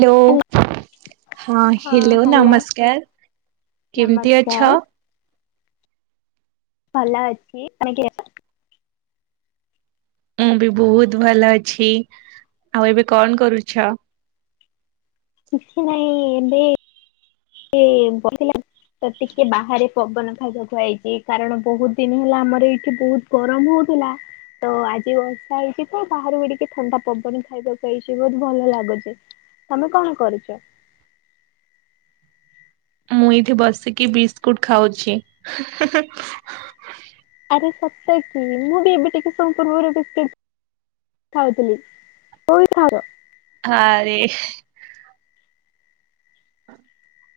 Hello ହଁ hello ନମସ୍କାର। କେମିତି ଅଛ? ନମସ୍କାର ଭଲ ଅଛି। ତମେ କେମି ଅଛ? ମୁଁ ବି ବହୁତ ଭଲ ଅଛି। ଆଉ ଏବେ କଣ କରୁଛ? କିଛି ନାଇଁ ଏବେ ବ ତ ଟିକେ ବାହାରେ ପବନ ଖାଇବାକୁୁଆଇଛି କାରଣ ବହୁତ ଦିନ ହେଲା ଆମର ଏଇଠି ବହୁତ ଗରମ ହଉ ଥୁଲା। ତ ଆଜି ବର୍ଷା ହେଇଛି ତ ବାହାରୁକୁ ଟିକେ ଥଣ୍ଡା ପବନ ଖାଇବାକୁ ଆଇଛି। ବହୁତ ଭଲ ଲାଗୁଚି। ତମେ କଣ କରୁଛ? ମୁଁ ଏଇଠି ବସିକି ବିସ୍କୁଟ ଖାଉଛି। ସତେକି କି ମୁଁ ବି ଏବେ ଟିକେ ସମୟ ପୂର୍ବରୁ ବିସ୍କେଟ୍ କଥା ହୋଉଥିଲି ହ କୋଉ ବିସ୍କୁଟ ଖାଉଛ? ହଁରେ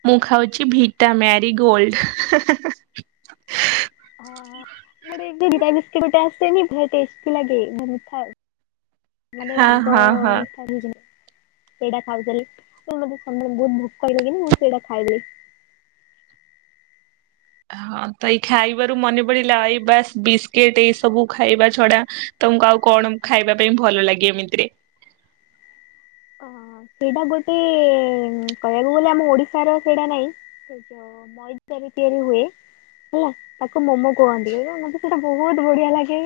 ମୁଁ ଖାଉଛି ଭିଟା ମ୍ୟାରି ଗୋଲଡ। ତିନିଟା ଆସେନି ଭଲ ଟେଷ୍ଟି ଲାଗେ ଭାରି ମିଠା ମାନେ ହଁ ରାଗ ହଁ ହଁ ମିଠା ହେଇକି ନା ସେଇଟା ଖାଉଥେଲି ମତେ ସମ ବହୁତ ଭୋକ ହେଲା ମୁଁ ସେଇଟା ଖାଇଦେଲି। [unintelligible] ହଁ ତ ଏଇ ଖାଇବାରୁ ମନେ ପଡିଲା ଏଇ ବାସ ବିସ୍କିଟ ଏଇ ସବୁ ଖାଇବା ଛଡା ତମକୁ ଆଉ କଣ ଖାଇବା ପାଇଁ ଭଲ ଲାଗେ ଏମିତିରେ? [unintelligible] ହଁ ସେଇଟା ଗୋଟେ କହିବାକୁ ଗଲେ ଆମ ଓଡିଶାର ସେଇଟା ନାଇଁ [unintelligible] ତିଆରି ହୁଏ। ହେଲା ତାକୁ ମୋମୋ କୁହନ୍ତି ମତେ ସେଟା ବହୁତ ବଢିଆ ଲାଗେ।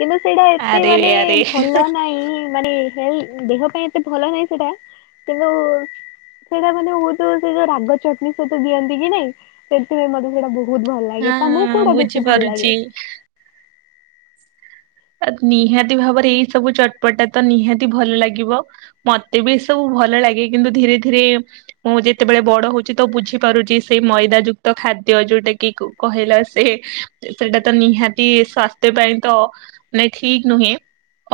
କିନ୍ତୁ ସେଇଟା ଏତେ ଆରେ ମାନେ ଆରେ ଭଲ ନାହିଁ ମାନେ ହେ ଦେହ ପାଇଁ ଏତେ ଭଲ ନାହିଁ ସେଟା କିନ୍ତୁ ସେଇଟା ମାନେ ବହୁତ ସେ ଯୋଉ ରାଗ ଚଟଣି ସହିତ ଦିଅନ୍ତି କି ନାଇଁ ସେଥିପାଇଁ ମତେ ସେଇଟା ବହୁତ ଭଲ ଲାଗେ। ତମକୁ ହଁ କୋଉଟା ବେଶୀ ଭଲ ଲାଗେ? ବୁଝିପାରୁଛି ନିହାତି ଭାବରେ ଏଇ ସବୁ ଚଟପଟା ତ ନିହାତି ଭଲ ଲାଗିବ ମତେ ବି ଏ ସବୁ ଭଲ ଲାଗେ କିନ୍ତୁ ଧୀରେ ଧୀରେ ମୁଁ ଯେତେବେଳେ ବଡ ହଉଛି ତ ବୁଝିପାରୁଛି ସେଇ ମଇଦା ଯୁକ୍ତ ଖା ଖାଦ୍ୟ ଯୋଉଟା କି କହିଲା ସେ ସେଟା ତ ନିହାତି ସ୍ୱାସ୍ଥ୍ୟ ପାଇଁ ତ ନାଇଁ ଠିକ ନୁହେଁ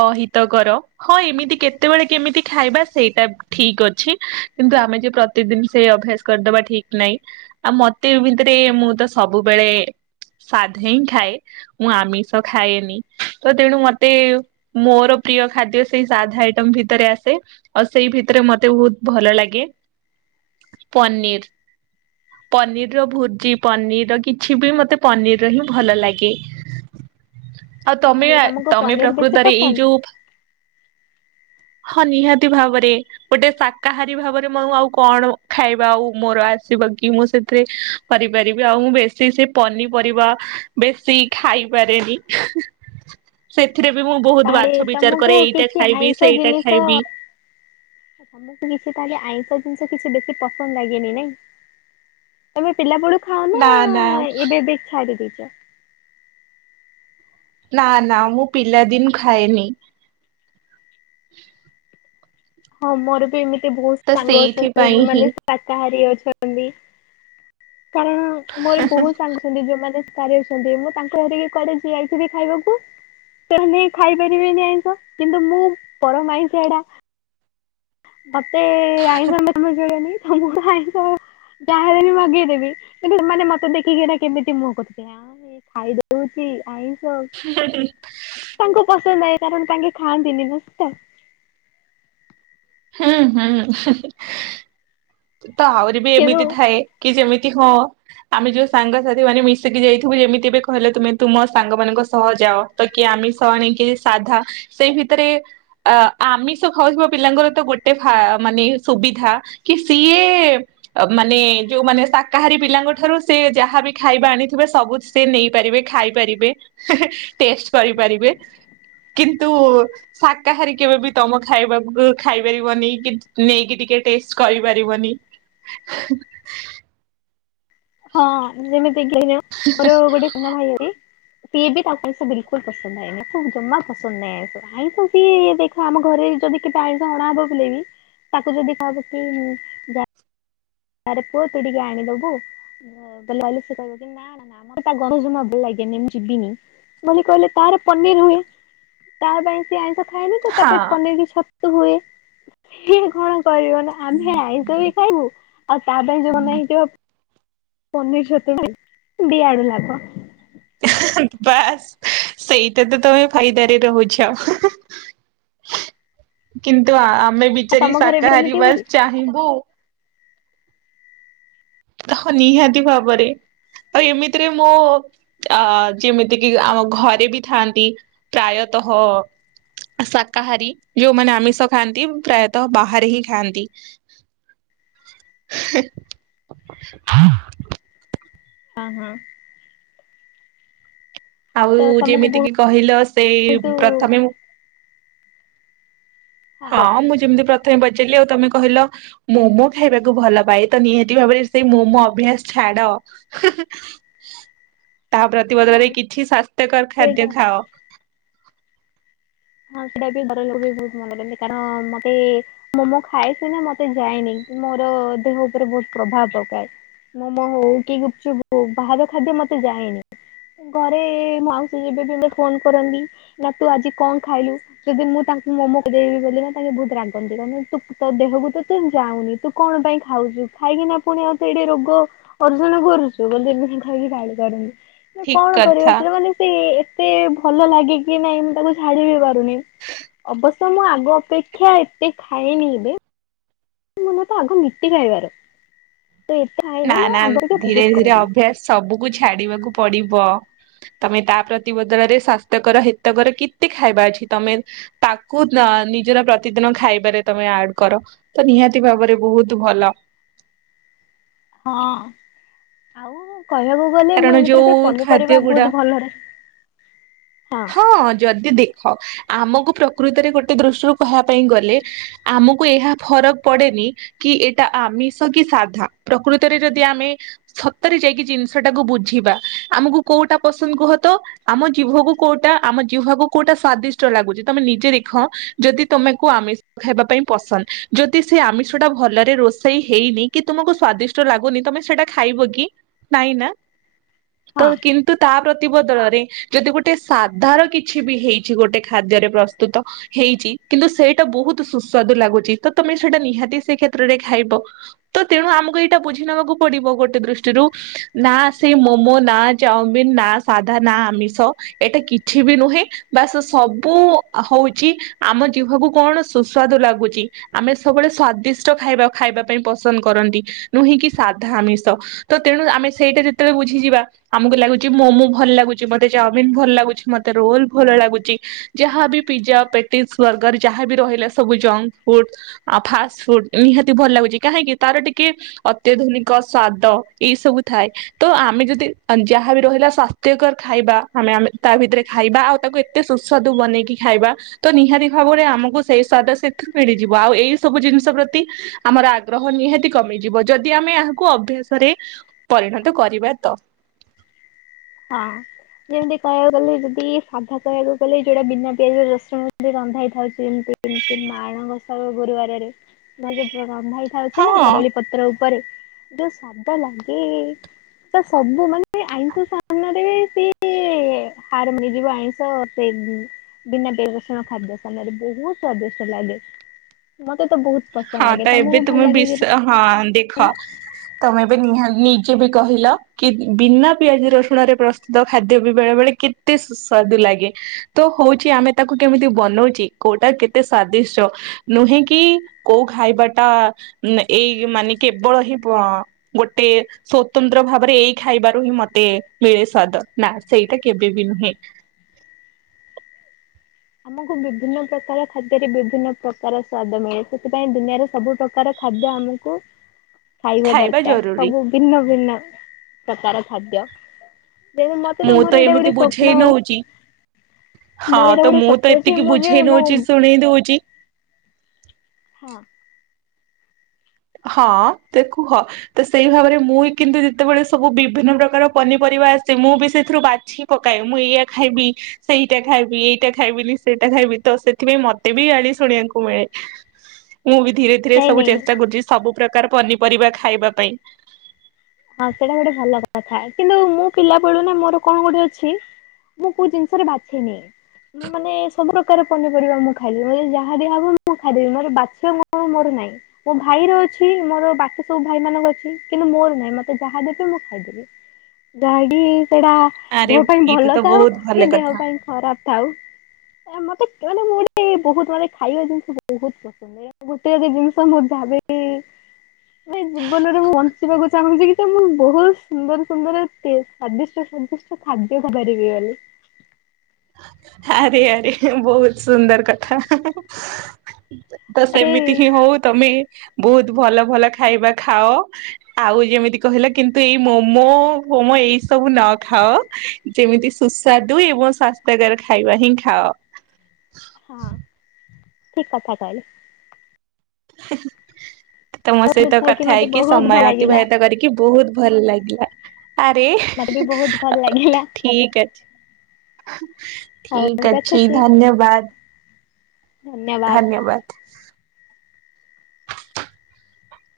ଅହିତକର ହଁ ଏମିତି କେତେବେଳେ କେମିତି ଖାଇବା ସେଇଟା ଠିକ ଅଛି କିନ୍ତୁ ଆମେ ଯେ ପ୍ରତିଦିନ ସେ ଅଭ୍ୟାସ କରିଦବା ଠିକ ନାହିଁ। ଆଉ ମତେ ଭିତରେ ମୁଁ ତ ସବୁବେଳେ ସାଧା ହିଁ ଖାଏ। ମୁଁ ଆମିଷ ଖାଏନି। ତ ତେଣୁ ମତେ ମୋର ପ୍ରିୟ ଖାଦ୍ୟ ସେଇ ସାଧା ଆଇଟମ ଭିତରେ ଆସେ ଆଉ ସେଇ ଭିତରେ ମତେ ବହୁତ ଭଲ ଲାଗେ। [unintelligible] ପନିର୍ ପନିରର ଭୂର୍ଜି ପନିରର କିଛି ବି ମତେ ପନିର ର ହିଁ ଭଲ ଲାଗେ। ଆଉ ତମେ ତାହେଲେ ତମକୁ ତମେ ପନିର ବେଶୀ ପ୍ରକୃତରେ ଏଇ ପସନ୍ଦ? ଯୋଉ ହଁ ନିହାତି ଭାବରେ, ଗୋଟେ ଶାକାହାରୀ ଭାବରେ ମ ମୁଁ କଣ ଖାଇବା ଆଉ ମୋର ଆସିବ କି! କି ମୁଁ ସେଥିରେ କରିପାରିବି, ଆଉ ମୁଁ ବେଶୀ ସେ ପନିପରିବା ବେଶୀ ଖାଇପାରେ ନି ହୁଁ -ହୁଁ-ହୁଁ ସେ- ଥିରେ ବି ମୁଁ ବହୁତ ତାହେଲେ ବାଛବିଚାର ତମକୁ କରେ ଏଇଟା ଖାଇବି ସେଇଟା ଖାଇବି। ସମସ୍ତେ ମିଶି କାଲି ଆଇଁଷ ଜିନିଷ କିଛି ବେଶୀ ପସନ୍ଦ ଲାଗେନି ନାଇଁ, ତମେ ପିଲାବେଳୁ ନା ନା ଖାାଉନାଆଆ ଏବେ ଏବେ ଛାଡ଼ି ଦେଇଛ? ନା ନା ମୁଁ ପିଲାଦିନୁ ଖାଏନି। ହଁ ମୋର ବି ଏମିତି ବହୁତ ତ ସାଙ୍ଗ ଅଛନ୍ତି ସେଇଥିପାଇଁ ହିଁ ଯୋଉମାନେ ଶାକାହାରୀ ଅଛ ଛନ୍ତି କାରଣ ମୋର ବହୁତ ସାଙ୍ଗ ଅଛନ୍ତି ଯୋଉମାନେ କାରଉଛନ୍ତି, ମୁଁ ତାଙ୍କୁ ଧରିକି କୁଆଡ଼େ ଯାଇଥିବି ଖାଇବାକୁ ତାହେଲେ ଖାଇପାରିବେନି ଆଇଁଷ କିନ୍ତୁ ମୁଁ ପରମ ଆଇଁଷିଆଟା। ମତେ ଆଇଁଷ [inaudible] ତମର ଆଇଁଷ ଯାହେଲେ ବି ମଗେଇଦେବି କିନ୍ତୁ ଏମାନେ ମତେ ଦେଖିକି ଏଟା କେମିତି ମୁହଁ କରୁଚି ୟାଉଁ ଏ ସେ ଖାଇଦଉଛି ଆଇଁଷ, ତାଙ୍କୁ ପସନ୍ଦ ନାଇଁ କାରଣ ତାଙ୍କେ ଖାଆନ୍ତିିନି ନା ସେଟା। ଉଁ ହୁଁ-ହୁଁହୁଁ ତ ଆହୁରି ବି କିନ୍ତୁ ଏମିତି ଥାଏ କି ଯେମିତ୍ କି ହଁ ଆମେ ଯୋଉ ସାଙ୍ଗସାଥିମାନେ ମିଶିକି ଯାଇଥିବୁ ଯେମିତି ଏବେ କହିଲ ତୁମେ, ତୁମ ସାଙ୍ଗମାନଙ୍କ ସହ ଯାଅ, ତ କିଏ ଆ ମିଷ ଆଣିକି ସାଧା ସେଇ ଭିତରେ ଆ ଆମିଷ ଖାଉଥିବା ପିଲାଙ୍କର ତ ଗୋଟେ ଫା ଦା ମାନେ ସୁବିଧା କି ସିଏଏଏ [inaudible] ମାନେ ଯୋଉମାନେ ଶାକାହାରୀ ପିଲାଙ୍କ ଠାରୁ ସେ ଯାହାବି ଖାଇବା ଆଣିଥିବେ ସବୁ ସେ ନେଇ [inaudible] ପାରିବେ ଖାଇପାରିବେ, ହେଁ-ହେଁ ଟେଷ୍ଟ୍ କରିପାରିବେ। କିନ୍ତୁ ଶାକାହାରୀ କେବେ ବି ତମ ଖାଇବାକୁ ଖାଇ ପାରିବନି କି ନେଇକି ଟିକ୍ ଟିକେ ଟେଷ୍ଟ କରିପାରିବନି। ହଁ ଯେମିତିକିନା ମୋର ଗୋଟେ ସାନ ଭାଇହରି ସିଏ ବି ତାପାଇଁ ସେ ବିଲକୁଲ୍ ପସନ୍ଦ [inaudible] ତାକୁ ଜମା ପସନ୍ଦ ନାଇଁ ଆଇଁଷ, ଆଇଁଷ ସିଏ ଦେଖ ଆମ ଘରେ ଯଦ୍ ଯଦି କେବେ ଆଇଁଷ ଅଣାହବ ହେଲେ ବି ତାକୁ ଯଦି କୁହାଯିବ କି ଯା ଆରେ ପୁଅ ତୁ ଟିକେ ଆଣିଦବୁ ବଲେ ହାଉଲେ ସେ କହିବକି ନା-ନା-ନା ମତେ ତା ଗନ୍ଧ ଜମା ଭଲ୍ ଲାଗେ [inaudible] ମୁଁ ଯିବିନି ବୋଲି କହିଲେ ତାର ପନିର ହୁଏ ତା ପାଇଁ ସେ ଆଇଁଷ ଖାଏନି ତ ତା ପାଇଁ ହଁ ପନିର କି ଛତୁ ହୁଏ ହେ ଘର କରିବନା ଆମେ ଆଇଁଷ ବି ଖାଇବୁ ଆଉ ତା ପାଇଁ ଯୋଉ ବନା ହେଇଥିବ ପନିର ଛତୁ ଖାଇବୁ, ଦି ଆଡୁ ଲାଭ। [inaudible] ବାସ୍ ସେଇଟା ତ ତମେ ଫାଇଦାରେ ରହୁଛ। [inaudible] କିନ୍ତୁ ଆମେ ଆଉ ବିଚାରୀ ତମ ଘରେ ବି ସେମିତି ଶାକାହାରୀ ବା ହଉଛି? ଚାହିଁବୁ ହଁ ନିହାତି ଭାବରେ ଆଉ ଏମିତିରେ ମୁଁ ଆ-ଆ-ଆ ଯେମିତିକି ଆମ ଘରେ ବି ଥାଆନ୍ତି ପ୍ରାୟତ୍ ହଁ। ଶାକାହାରୀ ଯୋଉମାନେ ଆମିଷ ଖାଆନ୍ତି ପ୍ରାୟତଃ ବାହାରେ ହିଁ ଖାଆନ୍ତି। [inaudible] ହ [inaudible] ହଁ ହଁ‌। ଆଉଉ ତମକୁ ଯେମିତି କିି କହିଲ ସେ ବହୁତୁ ପ୍ରଥମେ ହଁ ମୁଁ ଯେମିତି ପ୍ର ପ୍ରଥମେ ପଚାରିଲି ଆଉ ତମେ କହିଲ ମୋମୋ ଖାଇବାକୁ ଭଲ ପାଏ ତ ନିହାତି ଭାବରେ ସେଇ ମୋମୋ ଅଭ୍ୟାସ ଛା ଛାଡ଼ ହୁଁହୁଁ। [inaudible] ତାହା ହଁ ପ୍ରତିବଦଳରେ କିଛି ସ୍ଵାସ୍ଥ୍ୟକର ଖାଦ୍ୟ ସେଇଟା ଖାଅ। ହଁ ସେଇଟା ବି ଘର ଲୋକ ବି ବହୁତ ମନା କରନ୍ତି। କାରଣ ମତେ ମୋମୋ ଖାଏ ସିନା ମତେ ଯାଏନି। ମୋର ଦେହ ଉପରେ ବହୁତ ପ୍ରଭାବ ପକାଏ। ମୋମୋ ହଉ କି ଗୁପଚୁପ ହଉ ବାହାର ଖାଦ୍ୟ ମତେ ଯାଏନି। ଘରେ ମାଉସୀ ଦି ଦିନ ରେ ବି ଫୋନ କରନ୍ତି, ନା ତୁ ଆଜି କଣ? ଖାଇଲୁ ଯଦି ମୁଁ ତାଙ୍କୁ ମୋମୋକୁ ଦେଇବି ବୋଲି ନା ତାଙ୍କେ ବହୁତ ରାଗନ୍ତି। କଣ ପାଇଁ ତୁ ଦେହକୁ ତୁ ଯାଉନି ତୁ କଣ ପାଇଁ ଖାଉଛୁ ଖାଇକି ନା ପୁଣି ଆଉ ତ ଏଇଠି ରୋଗ ଅର୍ଜନ କରୁଛୁ। ବ ଏମିତି ଖାଇକି ଠିକ କଣ କରିବା କଥା ସେଟା ମାନେ ସେ ଏତେ ଭଲ ଲାଗେ କି ନାଇଁ ମୁ ତାକୁ ଛାଡି ବି ପାରୁନି ଅବଶ୍ୟ ମୁଁ ଆଗ ଅପେକ୍ଷା ଏତେ ଖାଇନି ଏବେ ମନ ତ ଆକୁ ନୀତି ଖାଇବାର ତ ଏତେ ଖାଇନି ନା ନା ଆଗ ଅପେକ୍ଷା ଧୀରେ ବହୁତ କମେଇ ଧୀରେ ଦେଇଛି। ଅଭ୍ୟାସ ସବୁକୁ ଛାଡିବାକୁ ପଡିବ। ତମେ ତା ପ୍ରତିବଦଳରେ ସ୍ଵାସ୍ଥ୍ୟକର ହେତକର କେତେ ଖାଇବା ଅଛି ତମେ ତାକୁ ନିଜର ପ୍ରତିଦିନ ଖାଇବାରେ ତମେ ଆଡ କର ତ ନିହାତି ଭାବରେ ବହୁତ ଭଲ। ହଁ ଆଉ କହିବାକୁ ଗଲେ କାରଣ ମୁଁ ଏମିତିରେ ଯୋଉ ବି ଖାଦ୍ୟ ପନିପରିବା ଗୁଡା ବହୁତ ଭଲରେ ହଁ ଯଦି ଦେଖ ଆମକୁ ପ୍ରକୃତରେ ଗୋଟେ ଦୃଷ୍ଟିରୁ କହ ପାଇଁ ଗଲେ ଆମକୁ ଏହା ଫରକ ପଡେନି କି କି ଏଇଟା ଆମିଷ କି ସାଧା? ପ୍ରକୃତରେ ଯଦି ଆମେ ସତରେ ଯାଇକି ଜିନିଷ ଟାକୁ ବୁଝିବା ଆମକୁ କୋଉଟା ପସନ୍ଦ କୁହ ତ? ଆମ ଜୀଭକୁ କୋଉଟା ଆମ ଜିଭ କୁ କୋଉଟା ସ୍ଵାଦିଷ୍ଟ ଲାଗୁଛି? ତମେ ନିଜେ ଦେଖ ଯଦି ତମକୁ ଆମିଷ ଖାଇବା ପାଇଁ ପସନ୍ଦ ଯଦି ସେ ଆମିଷ ଟା ଭଲରେ ରୋଷେଇ ହେଇନି କି ତୁମକୁ ସ୍ଵାଦିଷ୍ଟ ଲାଗୁନି ତମେ ସେଟା ଖା ଖାଇବ କି? ନାଇ ନା [inaudible] ତ କିନ୍ତୁ ତା ପ୍ରତିବଦଳରେ ଯଦି ଗୋଟେ ତେ ସାଧାର କିଛି ବି ହେଇଛି, ଗୋଟେ ଖାଦ୍ୟରେ ପ୍ରସ୍ତୁତ ହେଇଛି କିନ୍ତୁ ସେଇଟା ବହୁତ ସୁ ସୁାଦ ଲାଗୁଛି ତମେ ସେଇଟା ନିହାତି ସେ କ୍ଷେତ୍ରରେ ଖାଇବ। ତେଣୁ ଆମକୁ ଏଇଟା ବୁଝି ନବାକୁ ପଡିବ। ଗୋଟେ ଦୃଷ୍ଟିରୁ ନା ସେଇ ମୋମୋ ନା ଚାଉମିିନ ନା ସାଧା ନା ଆମିଷ ଏଇଟା କିଛି ବି ନୁହେଁ। ବାସ୍ ସବୁ ହଉଛି ଆମ ଜୀଭକୁ କଣ ସୁସ୍ୱାଦୁ ଲାଗୁଛି ଆମେ ସବୁବେଳେ ସ୍ଵାଦିଷ୍ଟ ଖାଇବା ଖାଇବା ପାଇଁ ପସନ୍ଦ କରନ୍ତି, ନୁହେଁ କି ସାଧା ଆମିଷ ସ-ତ-ତେଣୁ ଆମେ ସେଇଟା ଯେତେବେଳେ ବୁଝିଯିବା ଆମକୁ ଲାଗୁଛି ମୋମୋ ଭଲ ଲାଗୁଛି ମତେ ଚା ମିନ ଭଲ ଲାଗୁଛି ମୋତେ ରୋଲ ଭଲ ଲାଗୁଛି, ଯାହା ବି ପିଜା ପେଟିସ ବର୍ଗର୍ ଯାହା ବି ରହିଲା ସବୁ ଜଙ୍କ ଫୁଡ ଆ ଫାଷ୍ଟ ଫୁଡ ନିହାତି ଭଲ ଲାଗୁଛି କାହିଁକି ତାର ଟିକେ ଅତ୍ୟାଧୁନିକ ସ୍ଵାଦ ଏଇ ସବୁ ଥାଏ, ତ ଆମେ ଯଦି ଯାହାବି ରହିଲା ସ୍ଵାସ୍ଥ୍ୟକର ଖାଇବା ଆମେ ଆମେ ତା ଭିତରେ ଖାଇବା ଆଉ ତାକୁ ଏତେ ସୁସ୍ୱାଦୁ ବନେଇକି ଖାଇବା ତ ନିହାତି ଭାବରେ ଆମକୁ ସେଇ ଵାଦ ସେଥିୁ ମିଳିଯିବ, ଆଉ ଏଇ ସବୁ ଜିନିଷ ପ୍ରତି ଆମର ଆଗ୍ରହ ନିହାତି କମିଯିବ ଯଦି ଆମେ କୁ ଅଭ୍ୟାସରେ ପରିଣତ କରିବା ତ। ହଁ। ଯେମିତି କହିବାକୁ ଗଲେ ଯଦି ସାଧା କହିବାକୁ ଗଲେ, ଯୋଉଟା ବିନା ପିଆଜ ରସୁଣ ରେ ରନ୍ଧା ହେଇଥାଉଛି ଯେମତି ଏମିତି ମାଣ ଗସା ଗୁରୁବାରରେ ନ ଯଉ ରନ୍ଧା ହେଇଥାଉଛି ନା ହଁ କଦଳୀ ପତ୍ର ଉପ ପରେ ଯୋଉ ସାଧା ଲାଗେ ତ ସବୁ ମାନେ ଆଇଷ [unintelligible] ବିନା ପିଆଜ ରସୁଣ ଖାଦ୍ୟ ସାମ୍ନାରେ ବହୁତ ସ୍ଵାଦିଷ୍ଟ ଲାଗେ। ମତେ ତ ବହୁତ ପସନ୍ଦ ହଁ ଲାଗେ ତ ଏବେ ତମକୁ ଭଲ ତୁମେ ଲାଗେ କି ବିଷ ହଁ ନାହିଁ? ଦେଖ। ତମେ ବି ନିହା ନିଜେ ବି କହିଲ କି ବିନା ପିଆଜ ରସୁଣ ରେ ପ୍ରସ୍ତୁତ ଖାଦ୍ୟ ବି ବେଳେ ବେଳେ କେତେ ସୁସ୍ଵାଦୁ ଲାଗେ ତ ହଉଛି ଆମେ ତାକୁ କେମିତି ବନଉଚି କୋଉଟା କେତେ ସ୍ଵାଦି ସ - ନୁହେଁ କି? କୋଉ ଖାଇବାଟା ଏଇ ମାନେ କେବଳ ହିଁ ପ- ଗୋଟେ ସ୍ଵତନ୍ତ୍ର ଭାବରେ ଏଇ ଖାଇବାରୁ ହିଁ ମତେ ମିଳେ ସ୍ଵାଦ ନା ସେଇଟା କେବେ ବି ନୁହେଁ। [inaudible] ଆମକୁ ବିଭିନ୍ନ ପ୍ରକାର ଖାଦ୍ୟରେ ବିଭିନ୍ନ ପ୍ରକାର ସ୍ଵାଦ ମିଳେ। ସେଥିପାଇଁ ଦୁନିଆରେ ସବୁ ପ୍ରକାର ଖାଦ ଏବେ ଆମକୁ ଖାଇବା ଦରକାର। ସବୁ ଭିନ୍ନ ଭିନ୍ନ ପ୍ରକାର ଖାଦ୍ୟ। ତେଣୁ ମତେ ମୁଁ ମୋର ତ ଏଇଟା ଏମିତି ଗୋଟେ ସ୍ୱପ୍ନ ବୁଝେଇ ନଉଛି। ହଁ ମୋର ଏଇଟା -ତ- ଗୋଟେ ମୁଁ- ତ- ସ୍ୱପ୍ନ ଯେ ଟିକେ ମୁଁ ଯେ ବୁଝେଇ ମୁଁ ନଉଛି ଶୁଣେଇ ଦଉଛି ହଁ ହଁ ତେକୁହ ସେଇ ଭାବରେ ମୁଁ କିନ୍ତୁ ଯେତେବେଳେ ସବୁ ବିଭିନ୍ନ ପ୍ରକାର ପନିପରିବା [unintelligible] ମୁଁ ବି ସେଥିରୁ ବାଛି ପକାଏ ମୁଁ ଏଇଆ ଖାଇବି ସେଇଟା ଖାଇବି ଏଇଟା ଖାଇବିନି ସେଇଟା ଖାଇବି ତ ସେଥିପାଇଁ ମତେ ବି ଗାଳି ଶୁଣିବାକୁ ମିଳେ। [inaudible] ମୁଁ ବି ଧୀରେ ଧୀରେ ନାଇଁ ସବୁ ନାଇଁ ଚେଷ୍ଟା କରୁଛି ସବୁ ପ୍ରକାର ପନିପରିବା ଖାଇବା ପାଇଁ। ହଁ ସେଇଟା ଗୋଟେ ଭଲ କଥା। କିନ୍ତୁ ମୁଁ ପିଲା ବେଳୁ ନା ମୋର କଣ ଗୋଟେ ଅଛି ମୁଁ କୋଉ ଜିନିଷରେ ବାଛେନି। ମୁଁ ମାନେ ସବୁ ପ୍ରକାର ପନିପରିବା ମୁଁ ଖାଇଲିି। ଯାହା ଦିଆ ହବ ମୁଁ ଖାଇଦେବି। ମୋର ବାଛ ମୋ- ମୋର ନାଇ ମୋ ଭାଇ ର ଅଛି। ମୋର ବାକି ସବୁ ଭାଇ ମାନଙ୍କ ଅଛି। କିନ୍ତୁ ମୋର ନାହିଁ ମତେ ଯାହା ଦେବେ ମୁଁ ଖାଇଦେବି। ଡାଡି ସେଇଟା ଆରେ ଦେହ ପାଇଁ ଏଇଟା ଭଲ ତ ଥାଉ ବହୁତ କି ଭଲ ଦେହ କଥା ପାଇଁ ଖରାପ ଥାଉ ମତେ କେ ମାନେ ମୁଁ ଗୋଟେ ବହୁତ ମାନେ ଖାଇବା ଜିନିଷ ବହୁତ ପସନ୍ଦ ଏ ଗୋଟେ ଯଦି ଜିନିଷ ମୁଁ ଭାବେ ଏ ଏ ଜୀବନରେ ମୁଁ ବଞ୍ଚିବାକୁ ଚାହୁଁଚିକି ମୁଁ ବହୁତ ସୁନ୍ଦର ସୁନ୍ଦର ଟେ ସ୍ଵାଦିଷ୍ଟ ସ୍ଵାଦିଷ୍ଟ ଖାଦ୍ୟକୁ ପରିବି ବୋଲି ଆରେ ଆରେ ବହୁତ ସୁନ୍ଦର କଥା ତ ଆରେ ସେମିତି ହିଁ ହଉ ତମେ ବହୁତ ଭଲ ଭଲ ଖାଇବା ଖାଅ ଆଉ ଯେମିତି କହିଲ କିନ୍ତୁ ଏଇ ମୋମୋ ହୋମ ଏଇସବୁ ନ ଖାଅ ଯେମିତି ସୁସ୍ୱାଦୁ ଏବଂ ସ୍ଵା ଜାଗାରେ ଖାଇବା ହିଁ ଖାଅ ହଁ ଠିକ କଥା କହିଲ ହୁଁ ତମ ତମଠୁ ସହିତ ଖାଇକି କଥା ମତେ ହେଇକି ବହୁତ ଭଲ ସମୟ ଲାଗିଲା ଅତିବାହିତ କରିକି ବହୁତ ଭଲ ଲାଗିଲା ଆରେ ମତେ ବି ବହୁତ ଭଲ ଲାଗିଲା ଠିକ ଅଛି ହଉ ଠିକ ଅଛି ରଖୁଛି ଧନ୍ୟବାଦ ଧନ୍ୟବାଦ। ଧନ୍ୟବାଦ